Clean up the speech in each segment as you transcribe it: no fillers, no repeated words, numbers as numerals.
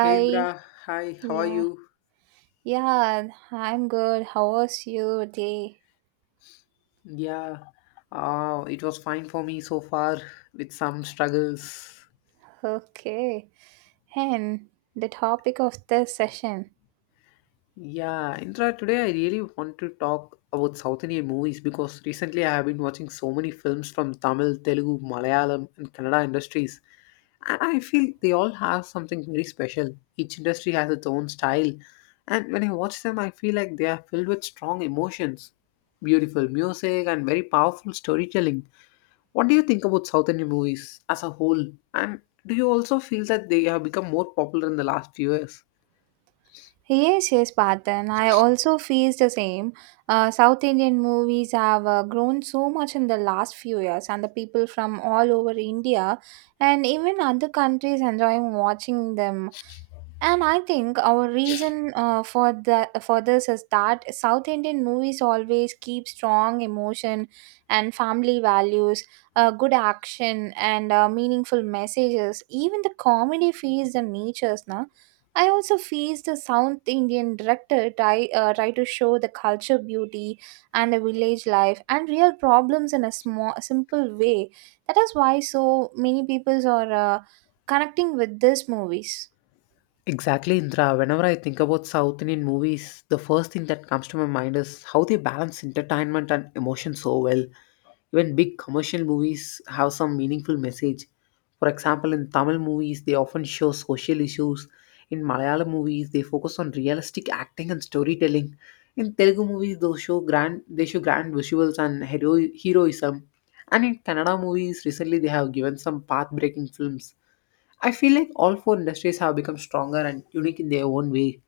Hey Indra, hi, how are Yeah. you? Yeah, I'm good. How was your day? Yeah, it was fine for me so far with some struggles. Okay. And the topic of this session. Yeah, Indra, today I really want to talk about South Indian movies because recently I have been watching so many films from Tamil, Telugu, Malayalam, and Kannada industries. And I feel they all have something very special. Each industry has its own style. And when I watch them, I feel like they are filled with strong emotions, beautiful music, and very powerful storytelling. What do you think about South Indian movies as a whole? And do you also feel that they have become more popular in the last few years? Yes, yes, Patan. I also face the same. South Indian movies have grown so much in the last few years, and the people from all over India and even other countries enjoying watching them. And I think our reason for this is that South Indian movies always keep strong emotion and family values, good action and meaningful messages. Even the comedy feels the natures, na. I also feel the South Indian director try to show the culture beauty and the village life and real problems in a small simple way. That is why so many peoples are connecting with these movies. Exactly, Indra. Whenever I think about South Indian movies, the first thing that comes to my mind is how they balance entertainment and emotion so well. Even big commercial movies have some meaningful message. For example, in Tamil movies, they often show social issues. In Malayalam movies, they focus on realistic acting and storytelling. In Telugu movies, they show grand visuals and hero, heroism. And in Kannada movies, recently they have given some path-breaking films. I feel like all four industries have become stronger and unique in their own way.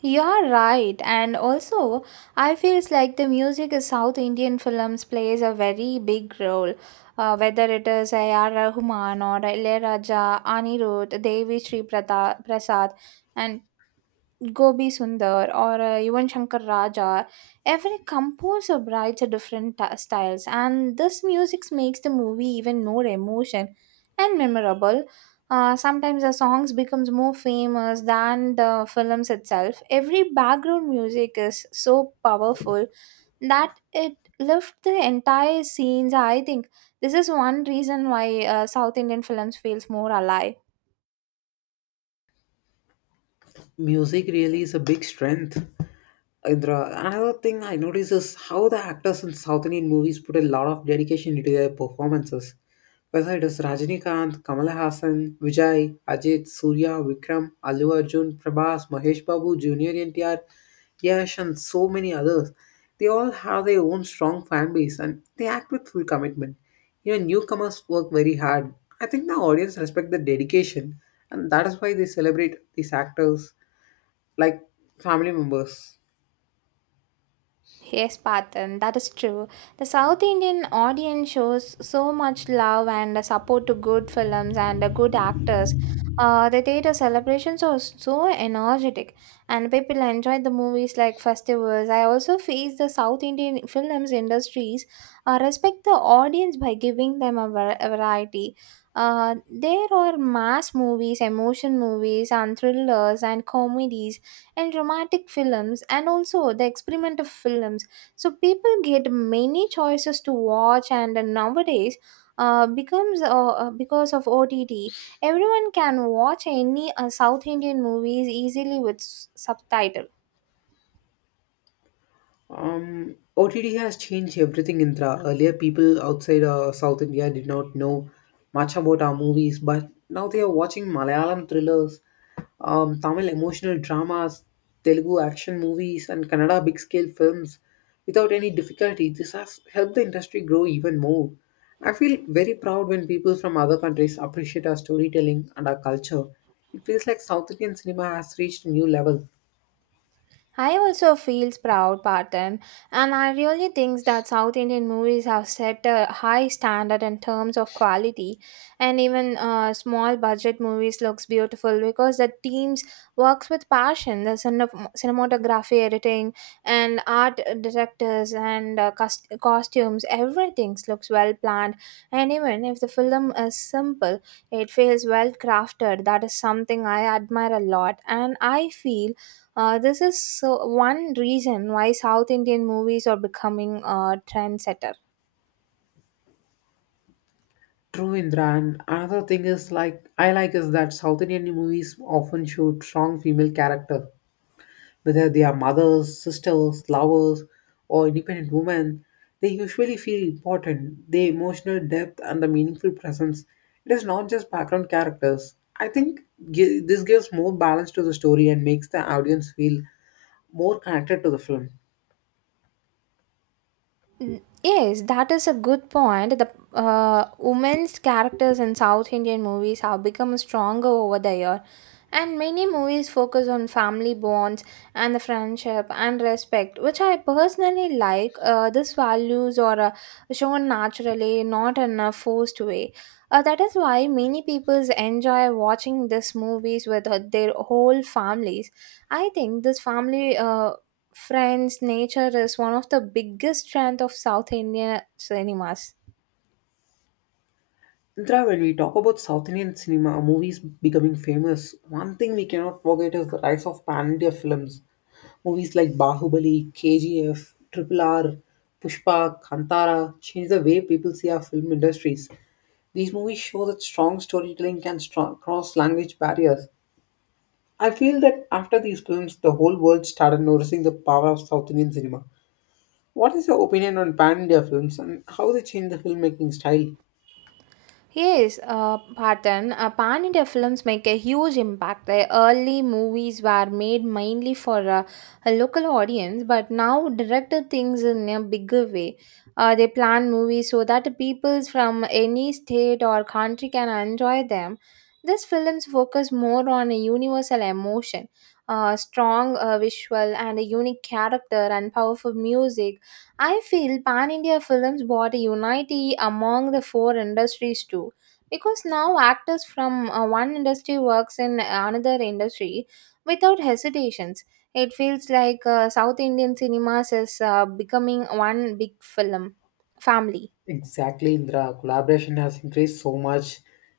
You're right, and also I feels like the music in South Indian films plays a very big role. Whether it is A.R. Rahman or Ilaiyaraaja, Anirudh, Prasad, and Gobi Sundar or even Shankar Raja, every composer writes a different styles, and this music makes the movie even more emotion and memorable. Sometimes the songs becomes more famous than the films itself. Every background music is so powerful that it lifts the entire scenes. I think this is one reason why South Indian films feels more alive. Music really is a big strength. Indra, another thing I notice is how the actors in South Indian movies put a lot of dedication into their performances. Whether it is Rajinikanth, Kamala Hassan, Vijay, Ajit, Surya, Vikram, Allu Arjun, Prabhas, Mahesh Babu, Junior NTR, Yash, and so many others, they all have their own strong fan base and they act with full commitment. Even newcomers work very hard. I think the audience respect the dedication, and that is why they celebrate these actors like family members. Yes, Patan, that is true. The South Indian audience shows so much love and support to good films and good actors. The theater celebrations are so energetic, and people enjoy the movies like festivals. I also feel the South Indian films industries respect the audience by giving them a variety. There are mass movies, emotion movies, and thrillers and comedies and romantic films and also the experimental films, so people get many choices to watch, and nowadays becomes because of ott everyone can watch any south indian movies easily with subtitles. OTT has changed everything, Indra. Earlier, people outside South India did not know much about our movies, but now they are watching Malayalam thrillers, Tamil emotional dramas, Telugu action movies, and Kannada big scale films without any difficulty. This has helped the industry grow even more. I feel very proud when people from other countries appreciate our storytelling and our culture. It feels like South Indian cinema has reached a new level. I also feel proud about them, and I really think that South Indian movies have set a high standard in terms of quality, and even small budget movies looks beautiful because the teams works with passion. The cinematography, editing, and art directors, and costumes, everything looks well planned. And even if the film is simple, it feels well crafted. That is something I admire a lot, and I feel this is so one reason why South Indian movies are becoming a trendsetter. True, Indra. And another thing is like I like is that South Indian movies often show strong female character, whether they are mothers, sisters, lovers, or independent women. They usually feel important. The emotional depth and the meaningful presence. It is not just background characters. I think this gives more balance to the story and makes the audience feel more connected to the film. Mm, yes, that is a good point. The women's characters in South Indian movies have become stronger over the year, and many movies focus on family bonds and the friendship and respect, which I personally like. These values are shown naturally, not in a forced way. That is why many people enjoy watching these movies with their whole families. I think this family. Friends, nature is one of the biggest strengths of South Indian cinemas. Indra, when we talk about South Indian cinema, movies becoming famous, one thing we cannot forget is the rise of pan India films. Movies like Bahubali, KGF, Triple R, Pushpa, Kantara changed the way people see our film industries. These movies show that strong storytelling can strong, cross language barriers. I feel that after these films, the whole world started noticing the power of South Indian cinema. What is your opinion on pan India films and how they change the filmmaking style? Yes, Patan, Pan India films make a huge impact. The early movies were made mainly for a local audience, but now director things in a bigger way. They plan movies so that people from any state or country can enjoy them. These films focus more on a universal emotion, strong visual, and a unique character and powerful music. I feel Pan India films brought a unity among the four industries too. Because now actors from one industry works in another industry without hesitations. It feels like South Indian cinemas is becoming one big film family. Exactly, Indra. Collaboration has increased so much.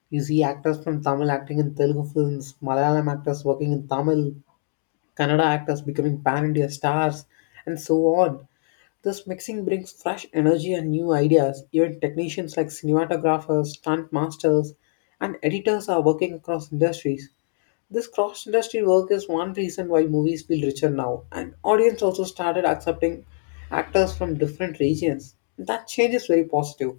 You see actors from Tamil acting in Telugu films, Malayalam actors working in Tamil, Kannada actors becoming pan India stars, and so on. This mixing brings fresh energy and new ideas. Even technicians like cinematographers, stunt masters, and editors are working across industries. This cross industry work is one reason why movies feel richer now, and audience also started accepting actors from different regions. That change is very positive.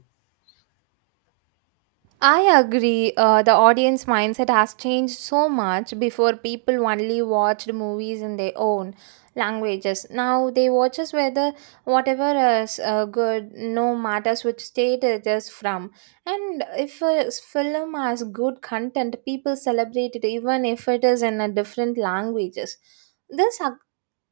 I agree. The audience mindset has changed so much. Before, people only watched movies in their own languages. Now they watch us whether whatever is good, no matters which state it is from. And if a film has good content, people celebrate it even if it is in a different languages. This ac-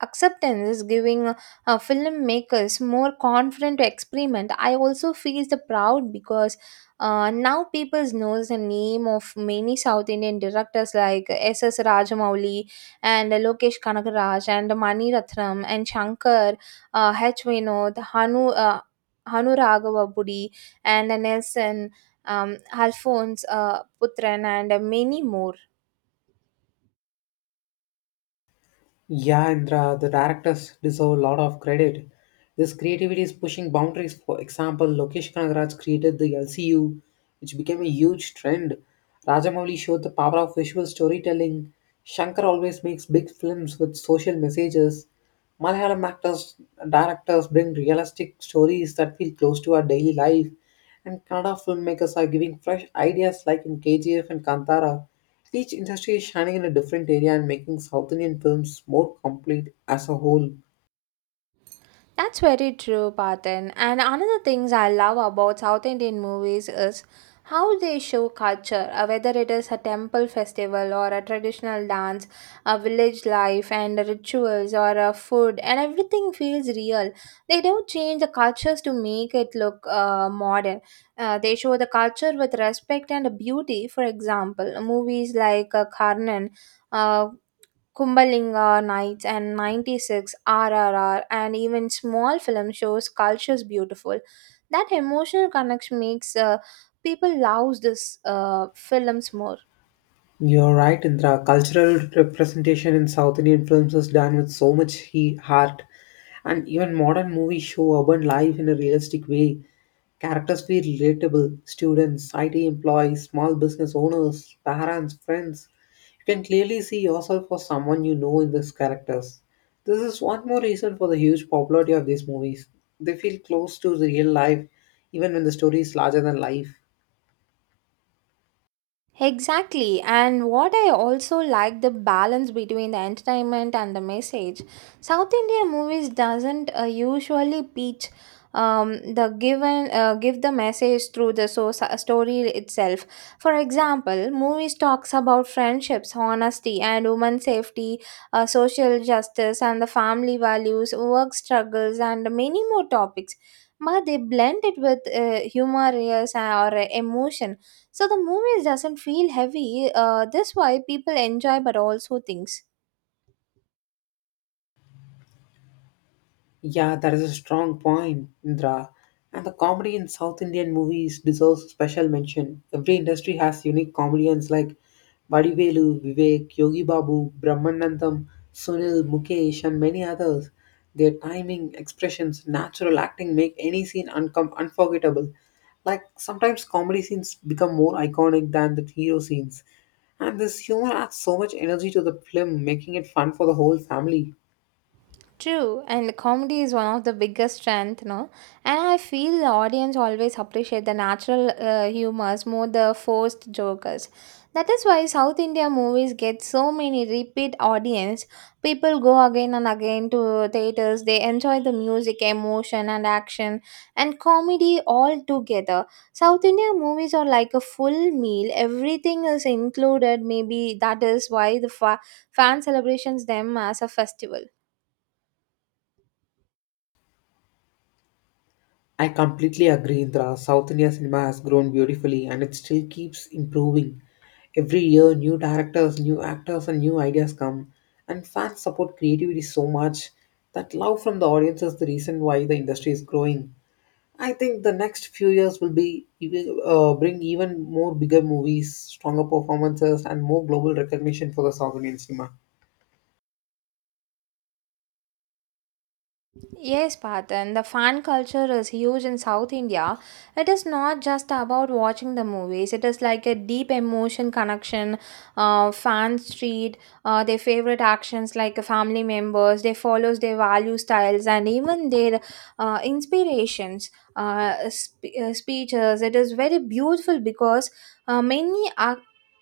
Acceptance is giving filmmakers more confident to experiment. I also feel the proud because now people knows the name of many south indian directors like S. S. rajamouli and lokesh kanagaraj and mani ratnam and shankar, h vinod hanu raghava budi and nelson, um, alphonse putran and many more. Yeah, Indra, the directors deserve a lot of credit. This creativity is pushing boundaries. For example, Lokesh Kanagaraj created the LCU, which became a huge trend. Rajamouli showed the power of visual storytelling. Shankar always makes big films with social messages. Malayalam actors, directors bring realistic stories that feel close to our daily life, and Kannada filmmakers are giving fresh ideas like in KGF and Kantara. Each industry is shining in a different area and making South Indian films more complete as a whole. That's very true, Patan. And another things I love about South Indian movies is how they show culture, whether it is a temple festival or a traditional dance, a village life and rituals or a food, and everything feels real. They don't change the cultures to make it look modern. They show the culture with respect and beauty. For example, movies like Karnan. Uh, Kumbalinga Nights and 96, RRR, and even small film shows cultures beautiful. That emotional connection makes people love this films more. You're right, Indra. Cultural representation in South Indian films is done with so much heart, and even modern movies show urban life in a realistic way. Characters feel relatable: students, IT employees, small business owners, parents, friends. You can clearly see yourself or someone you know in these characters. This is one more reason for the huge popularity of these movies. They feel close to the real life, even when the story is larger than life. Exactly, and what I also like the balance between the entertainment and the message. South Indian movies doesn't usually preach. Um, the given Give the message through the story itself. For example, movies talks about friendships, honesty, and women safety, social justice, and the family values, work struggles, and many more topics. But they blend it with humor, yes, or emotion, so the movie doesn't feel heavy. This why people enjoy, but also things. Yeah, that is a strong point, Indra. And the comedy in South Indian movies deserves special mention. Every industry has unique comedians like Vadivelu, Vivek, Yogi Babu, Brahmanandam, Sunil, Mukesh, and many others. Their timing, expressions, natural acting make any scene unforgettable. Like sometimes comedy scenes become more iconic than the hero scenes. And this humor adds so much energy to the film, making it fun for the whole family. True, and comedy is one of the biggest strength, no? And I feel the audience always appreciate the natural humors more the forced jokers. That is why South India movies get so many repeat audience. People go again and again to theaters. They enjoy the music, emotion, and action, and comedy all together. South India movies are like a full meal. Everything is included. Maybe that is why the fan celebrations them as a festival. I completely agree, Indra. South India cinema has grown beautifully and it still keeps improving. Every year, new directors, new actors, and new ideas come, and fans support creativity so much that love from the audience is the reason why the industry is growing. I think the next few years will bring even more bigger movies, stronger performances, and more global recognition for the South Indian cinema. Yes, Patan, the fan culture is huge in South India. It is not just about watching the movies, it is like a deep emotion connection. Fans treat their favorite actions like family members, they follow their value styles, and even their inspirations. Speeches it is very beautiful because many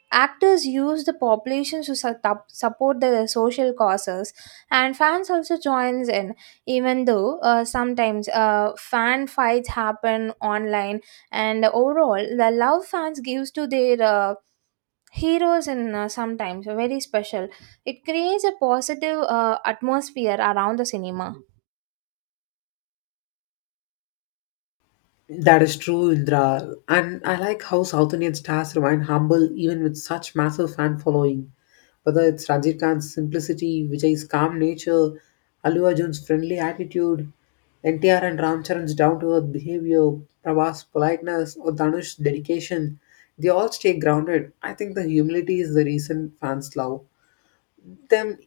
actors use the population to support the social causes, and fans also joins in, even though sometimes fan fights happen online, and overall the love fans gives to their heroes and sometimes very special, it creates a positive atmosphere around the cinema. That is true, Indra. And I like how South Indian stars remain humble even with such massive fan following. Whether it's Rajiv Khan's simplicity, Vijay's calm nature, Allu Arjun's friendly attitude, NTR and Ram Charan's down-to-earth behavior, Prabhas' politeness, or Dhanush's dedication, they all stay grounded. I think the humility is the reason fans them,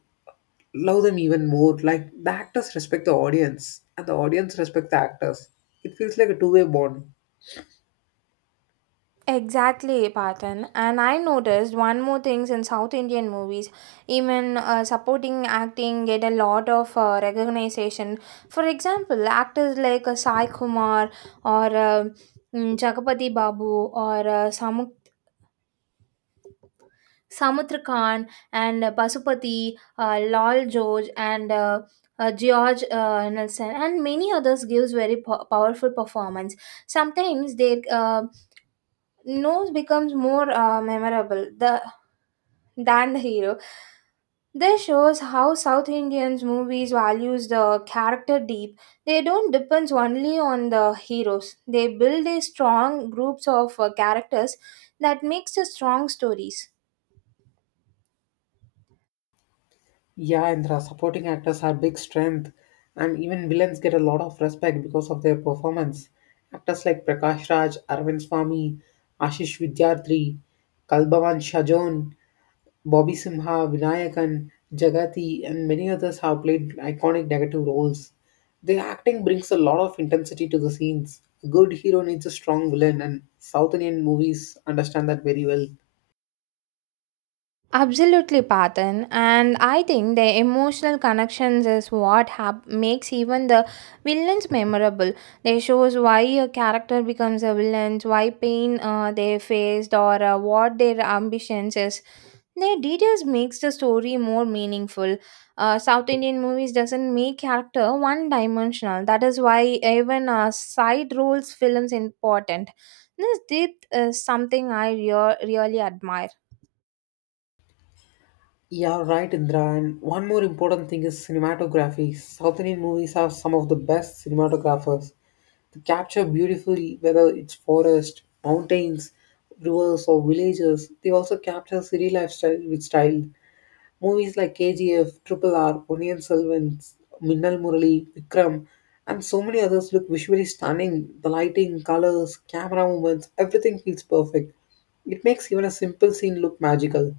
love them even more. Like the actors respect the audience, and the audience respect the actors. It feels like a two-way bond. Exactly, Patan. And I noticed one more things in South Indian movies, even supporting acting get a lot of recognition. For example, actors like Sai Kumar or Chakapati Babu or Samudra Khan and Pasupati, Lal George and George Nelson and many others gives very powerful performance. Sometimes their nose becomes more memorable than the hero. This shows how South Indians movies values the character deep. They don't depend only on the heroes. They build a strong groups of characters that makes the strong stories. Yeah, and the supporting actors are big strength, and even villains get a lot of respect because of their performance. Actors like Prakash Raj, Arvind Swamy, Ashish Vidyarthi, Kalbavan Shajon, Bobby Simha, Vinayakan, Jagati, and many others have played iconic negative roles. Their acting brings a lot of intensity to the scenes. A good hero needs a strong villain, and South Indian movies understand that very well. Absolutely, Patan. And I think the emotional connections is what makes even the villains memorable. They shows why a character becomes a villain, why pain they faced, or what their ambitions is. Their details makes the story more meaningful. South Indian movies doesn't make character one dimensional. That is why even side roles films important. This depth is something I really admire. Yeah, right, Indra. And one more important thing is cinematography. South Indian movies have some of the best cinematographers. They capture beautifully whether it's forest, mountains, rivers, or villages. They also capture city lifestyle with style. Movies like KGF, Triple R, Onion Selvan, Minnal Murali, Vikram, and so many others look visually stunning. The lighting, colors, camera movements, everything feels perfect. It makes even a simple scene look magical.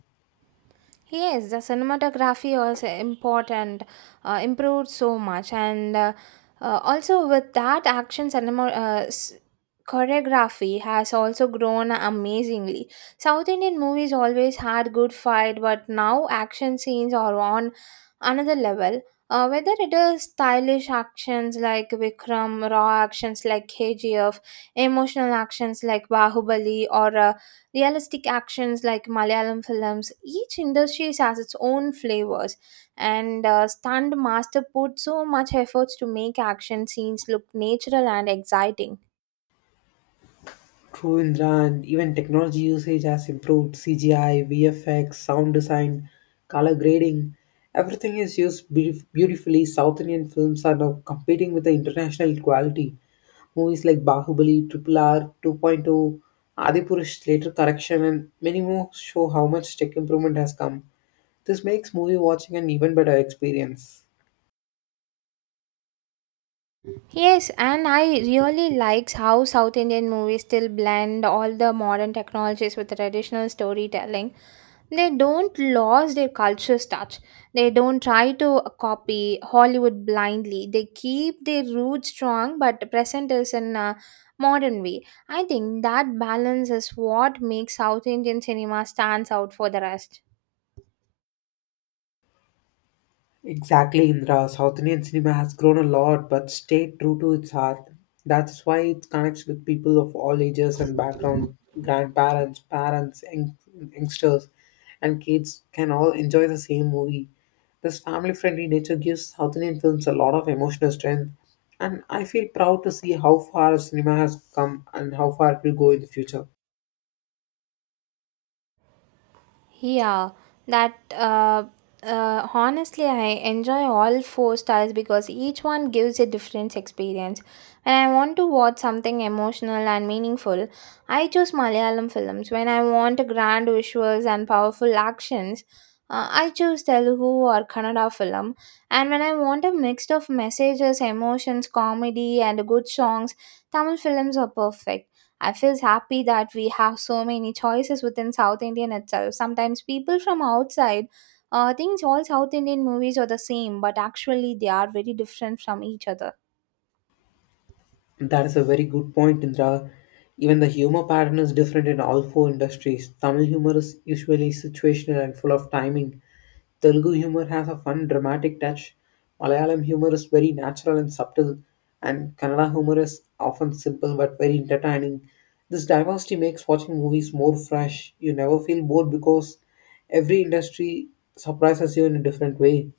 Yes, the cinematography also important, improved so much, and also with that action cinema choreography has also grown amazingly. South Indian movies always had good fight, but now action scenes are on another level. Whether it is stylish actions like Vikram, raw actions like KGF, emotional actions like Bahubali, or realistic actions like Malayalam films. Each industry has its own flavors, and stunt master put so much efforts to make action scenes look natural and exciting. True, Indran. Even technology usage has improved. CGI, VFX, sound design, color grading, everything is used beautifully. South Indian films are now competing with the international quality. Movies like Bahubali, Triple R, 2.0, Point oh, Adipurush, Later Correction, and many more show how much tech improvement has come. This makes movie watching an even better experience. Yes, and I really likes how South Indian movies still blend all the modern technologies with traditional storytelling. They don't lose their culture's touch. They don't try to copy Hollywood blindly. They keep their roots strong but present us in a modern way. I think that balance is what makes South Indian cinema stands out for the rest. Exactly, Indra. South Indian cinema has grown a lot but stayed true to its heart. That's why it connects with people of all ages and backgrounds. Grandparents, parents, youngsters, and kids can all enjoy the same movie. This family friendly nature gives South Indian films a lot of emotional strength, and I feel proud to see how far cinema has come and how far it will go in the future. Yeah, that honestly, I enjoy all four styles because each one gives a different experience. When I want to watch something emotional and meaningful, I choose Malayalam films. When I want grand visuals and powerful actions, I choose Telugu or Kannada film. And when I want a mix of messages, emotions, comedy, and good songs, Tamil films are perfect. I feel happy that we have so many choices within South Indian itself. Sometimes people from outside thinks all South Indian movies are the same, but actually they are very different from each other. That is a very good point, Indra. Even the humor pattern is different in all four industries. Tamil humor is usually situational and full of timing. Telugu humor has a fun, dramatic touch. Malayalam humor is very natural and subtle, and Kannada humor is often simple but very entertaining. This diversity makes watching movies more fresh. You never feel bored because every industry surprises you in a different way.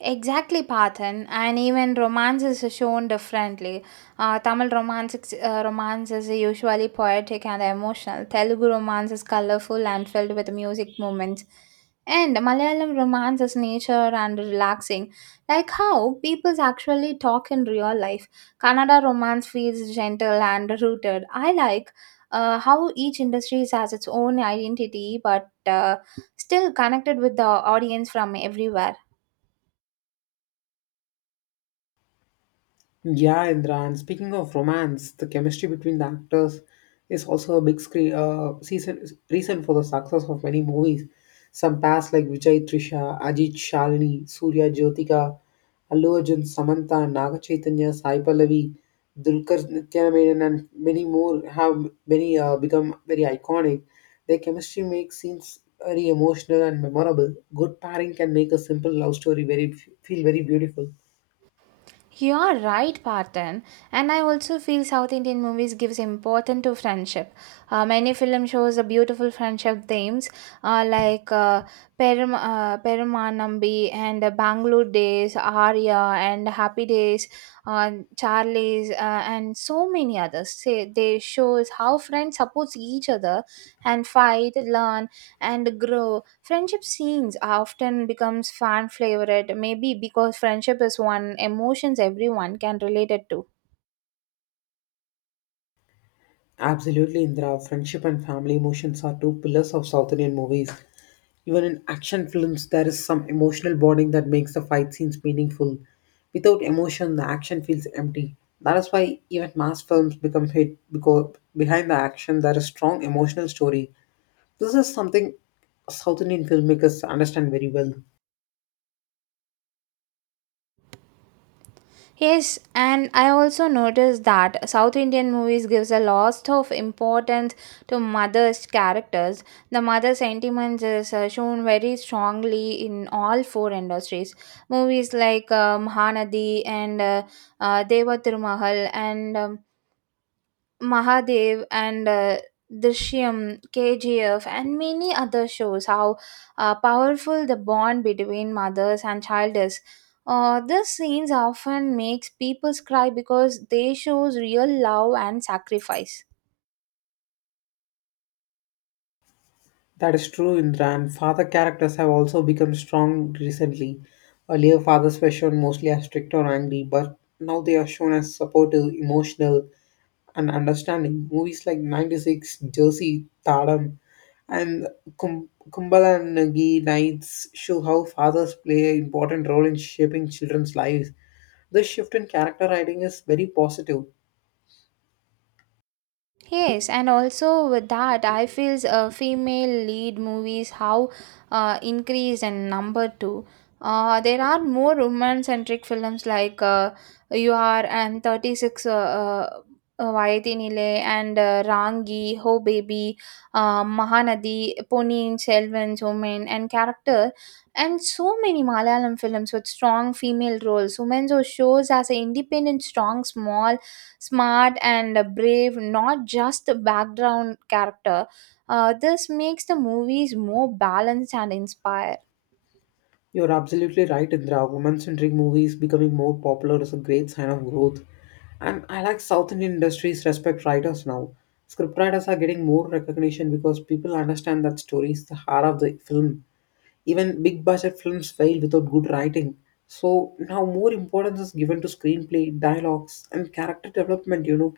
Exactly, Pathan, and even romance is shown differently. Tamil romance, romance is usually poetic and emotional. Telugu romance is colorful and filled with music moments. And Malayalam romance is nature and relaxing, like how people actually talk in real life. Kannada romance feels gentle and rooted. I like how each industry has its own identity, but still connected with the audience from everywhere. Yeah, Indra. And speaking of romance, the chemistry between the actors is also a big screen, season, reason for the success of many movies. Some past like Vijay Trisha, Ajit Shalini, Surya Jyotika, Allu Arjun, Samantha, Naga Chaitanya, Sai Pallavi, Dulkar Nityanamayan, and many more have many become very iconic. Their chemistry makes scenes very emotional and memorable. Good pairing can make a simple love story very feel very beautiful. You are right, Parthen. And I also feel South Indian movies gives importance to friendship. Many film shows a beautiful friendship themes like Perumanambi and Bangalore Days, Arya and Happy Days, uh, Charlie's and so many others. Say they shows how friends support each other and fight, learn and grow. Friendship scenes often becomes fan favorite, maybe because friendship is one emotions everyone can relate it to. Absolutely, Indra. Friendship and family emotions are two pillars of South Indian movies. Even in action films, there is some emotional bonding that makes the fight scenes meaningful. Without emotion, the action feels empty. That is why even mass films become hit because behind the action there is strong emotional story. This is something South Indian filmmakers understand very well. Yes, and I also noticed that South Indian movies gives a lot of importance to mother's characters. The mother sentiments is shown very strongly in all four industries. Movies like Mahanadi and Deva Tirumahal and Mahadev and Drishyam, KGF, and many other shows how powerful the bond between mothers and child is. These scenes often makes people cry because they shows real love and sacrifice. That is true, Indra, and father characters have also become strong recently. Earlier, fathers were shown mostly as strict or angry, but now they are shown as supportive, emotional, and understanding. Movies like 96, Jersey, Tadam, and Kumbala Nagi Nights show how fathers play an important role in shaping children's lives. This shift in character writing is very positive. Yes, and also with that, I feel female lead movies how, increased in number too. There are more woman centric films like You Are and 36 Vayatinile and Rangi, Ho Baby, Mahanadi, Ponin, Selvan, Women, and Character, and so many Malayalam films with strong female roles. Women shows as an independent, strong, small smart and brave, not just the background character. This makes the movies more balanced and inspired. You're absolutely right, Indra. Woman centric movies becoming more popular is a great sign of growth. And I like South Indian industries respect writers now. Scriptwriters are getting more recognition because people understand that story is the heart of the film. Even big budget films fail without good writing. So now more importance is given to screenplay, dialogues, and character development, you know.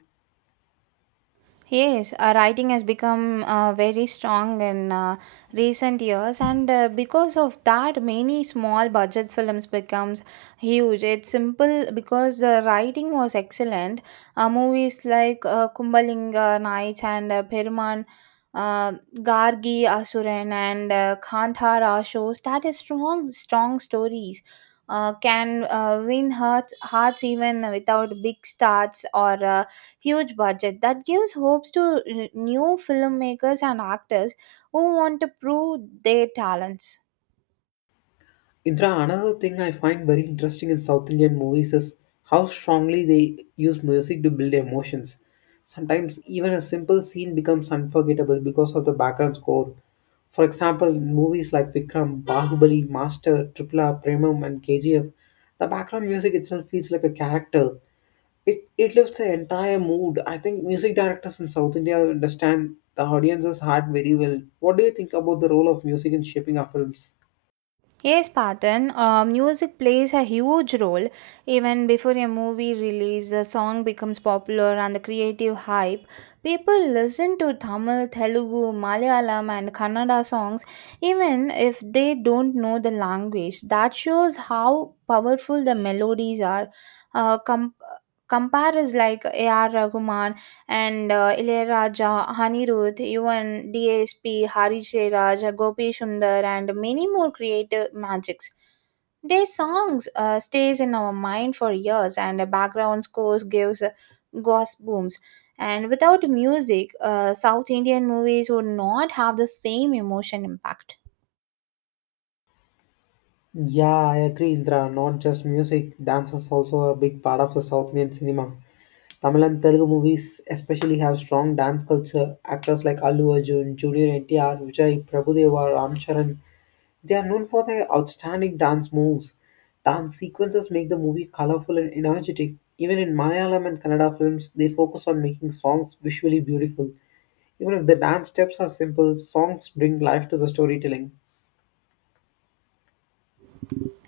Yes, writing has become very strong in recent years, and because of that, many small budget films becomes huge. It's simple because the writing was excellent. Movies like Kumbalinga Nights and Peruman. Uh, Gargi Asuran and Kantara shows that is strong stories can win hearts even without big stars or huge budget that gives hopes to new filmmakers and actors who want to prove their talents. Indra, another thing I find very interesting in South Indian movies is how strongly they use music to build emotions. Sometimes even a simple scene becomes unforgettable because of the background score. For example, in movies like Vikram, Bahubali, Master, Triple R, Premam, and KGF, the background music itself feels like a character. It lifts the entire mood. I think music directors in South India understand the audience's heart very well. What do you think about the role of music in shaping our films? Yes, Patan, music plays a huge role. Even before a movie release, the song becomes popular and the creative hype. People listen to Tamil, Telugu, Malayalam, and Kannada songs even if they don't know the language. That shows how powerful the melodies are. Uh, com- Compare is like A.R. Rahman and Ilayaraja, Anirudh, even DSP, Hari Jairaj, Gopi Sundar, and many more creative magics. Their songs stays in our mind for years, and the background scores gives goosebumps. And without music, South Indian movies would not have the same emotion impact. Yeah, I agree, Indra. Not just music, dance is also a big part of the South Indian cinema. Tamil and Telugu movies especially have strong dance culture. Actors like Allu Arjun, Junior NTR, Vijay Prabhudeva, Ram Charan, they are known for their outstanding dance moves. Dance sequences make the movie colorful and energetic. Even in Malayalam and Kannada films, they focus on making songs visually beautiful. Even if the dance steps are simple, songs bring life to the storytelling.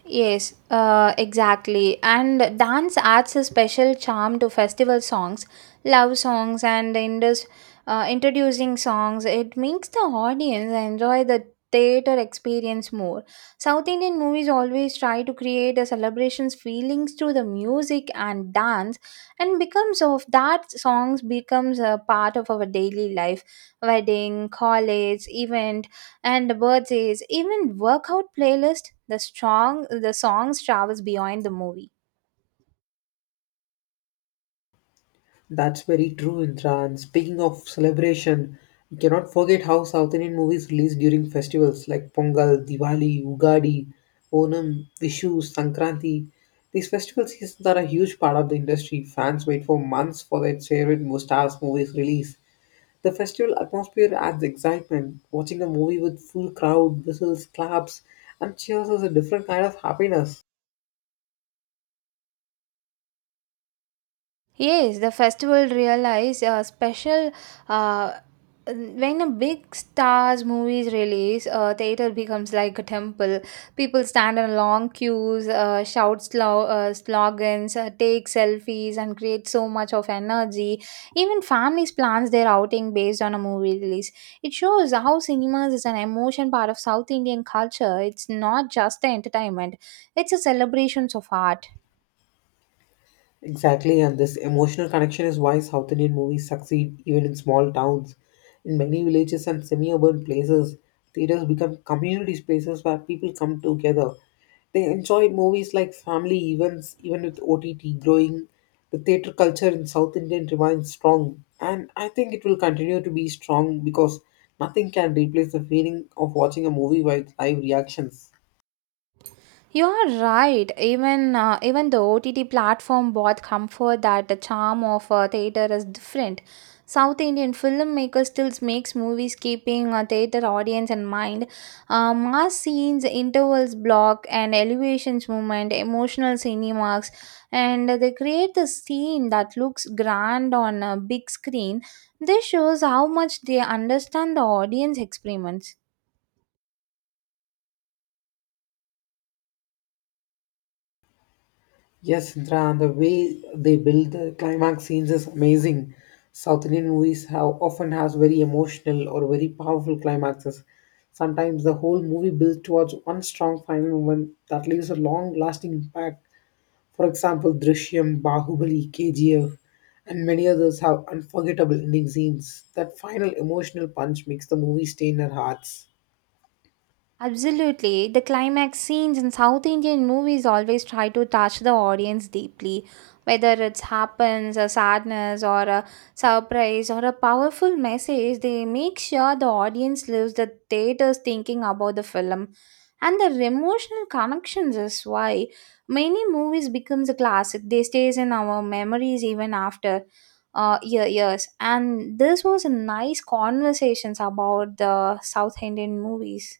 Yes, exactly. And dance adds a special charm to festival songs, love songs, and introducing songs. It makes the audience enjoy the theater experience more. South Indian movies always try to create a celebration's feelings through the music and dance, and becomes of that songs becomes a part of our daily life, wedding, college, events. And the bird says, even workout playlist, the strong the songs travels beyond the movie. That's very true, Intra. And speaking of celebration, we cannot forget how South Indian movies release during festivals like Pongal, Diwali, Ugadi, Onam, Vishu, Sankranti. These festival seasons are a huge part of the industry. Fans wait for months for their favorite stars' movies release. The festival atmosphere adds excitement. Watching a movie with full crowd, whistles, claps, and cheers is a different kind of happiness. Yes, the festival realize a special uh, when a big stars movies release, theater becomes like a temple. People stand in long queues, shout slogans, take selfies, and create so much of energy. Even families plans their outing based on a movie release. It shows how cinemas is an emotion part of South Indian culture. It's not just the entertainment; it's a celebrations of art. Exactly, and this emotional connection is why South Indian movies succeed even in small towns. In many villages and semi urban places, theaters become community spaces where people come together. They enjoy movies like family events, even with OTT growing. The theater culture in South Indian remains strong, and I think it will continue to be strong because nothing can replace the feeling of watching a movie with live reactions. You are right. Even the OTT platform brought comfort that the charm of theater is different. South Indian filmmakers still makes movies keeping a theater audience in mind. Mass scenes, intervals block, and elevations movement, emotional cinemas, and they create the scene that looks grand on a big screen. This shows how much they understand the audience experiments. Yes, Sandra, and the way they build the climax scenes is amazing. South Indian movies have often has very emotional or very powerful climaxes. Sometimes the whole movie builds towards one strong final moment that leaves a long-lasting impact. For example, Drishyam, Bahubali, KGF, and many others have unforgettable ending scenes. That final emotional punch makes the movie stay in our hearts. Absolutely. The climax scenes in South Indian movies always try to touch the audience deeply, whether it happens, a sadness, or a surprise, or a powerful message. They make sure the audience leaves the theaters thinking about the film, and their emotional connections is why many movies becomes a classic. They stays in our memories even after years. And this was a nice conversations about the South Indian movies.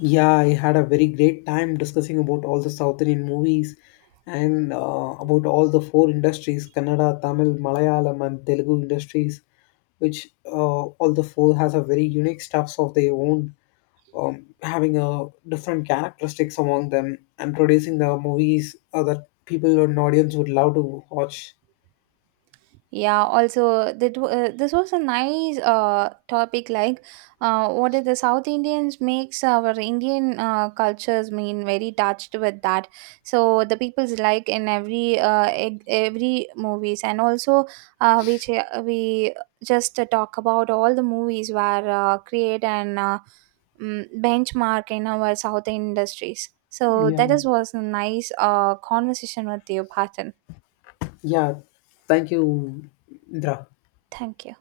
Yeah, I had a very great time discussing about all the South Indian movies and about all the four industries Kannada, Tamil, Malayalam, and Telugu industries, which all the four has a very unique stuffs of their own, having a different characteristics among them and producing the movies that people and audience would love to watch. Yeah, also that this was a nice topic like what did the South Indians makes our Indian cultures mean very touched with that. So the people's like in every every movies and also we just talk about all the movies were create and benchmark in our South industries. So that Yeah, is was a nice conversation with you, Patan. yeah. Thank you, Indra. Thank you.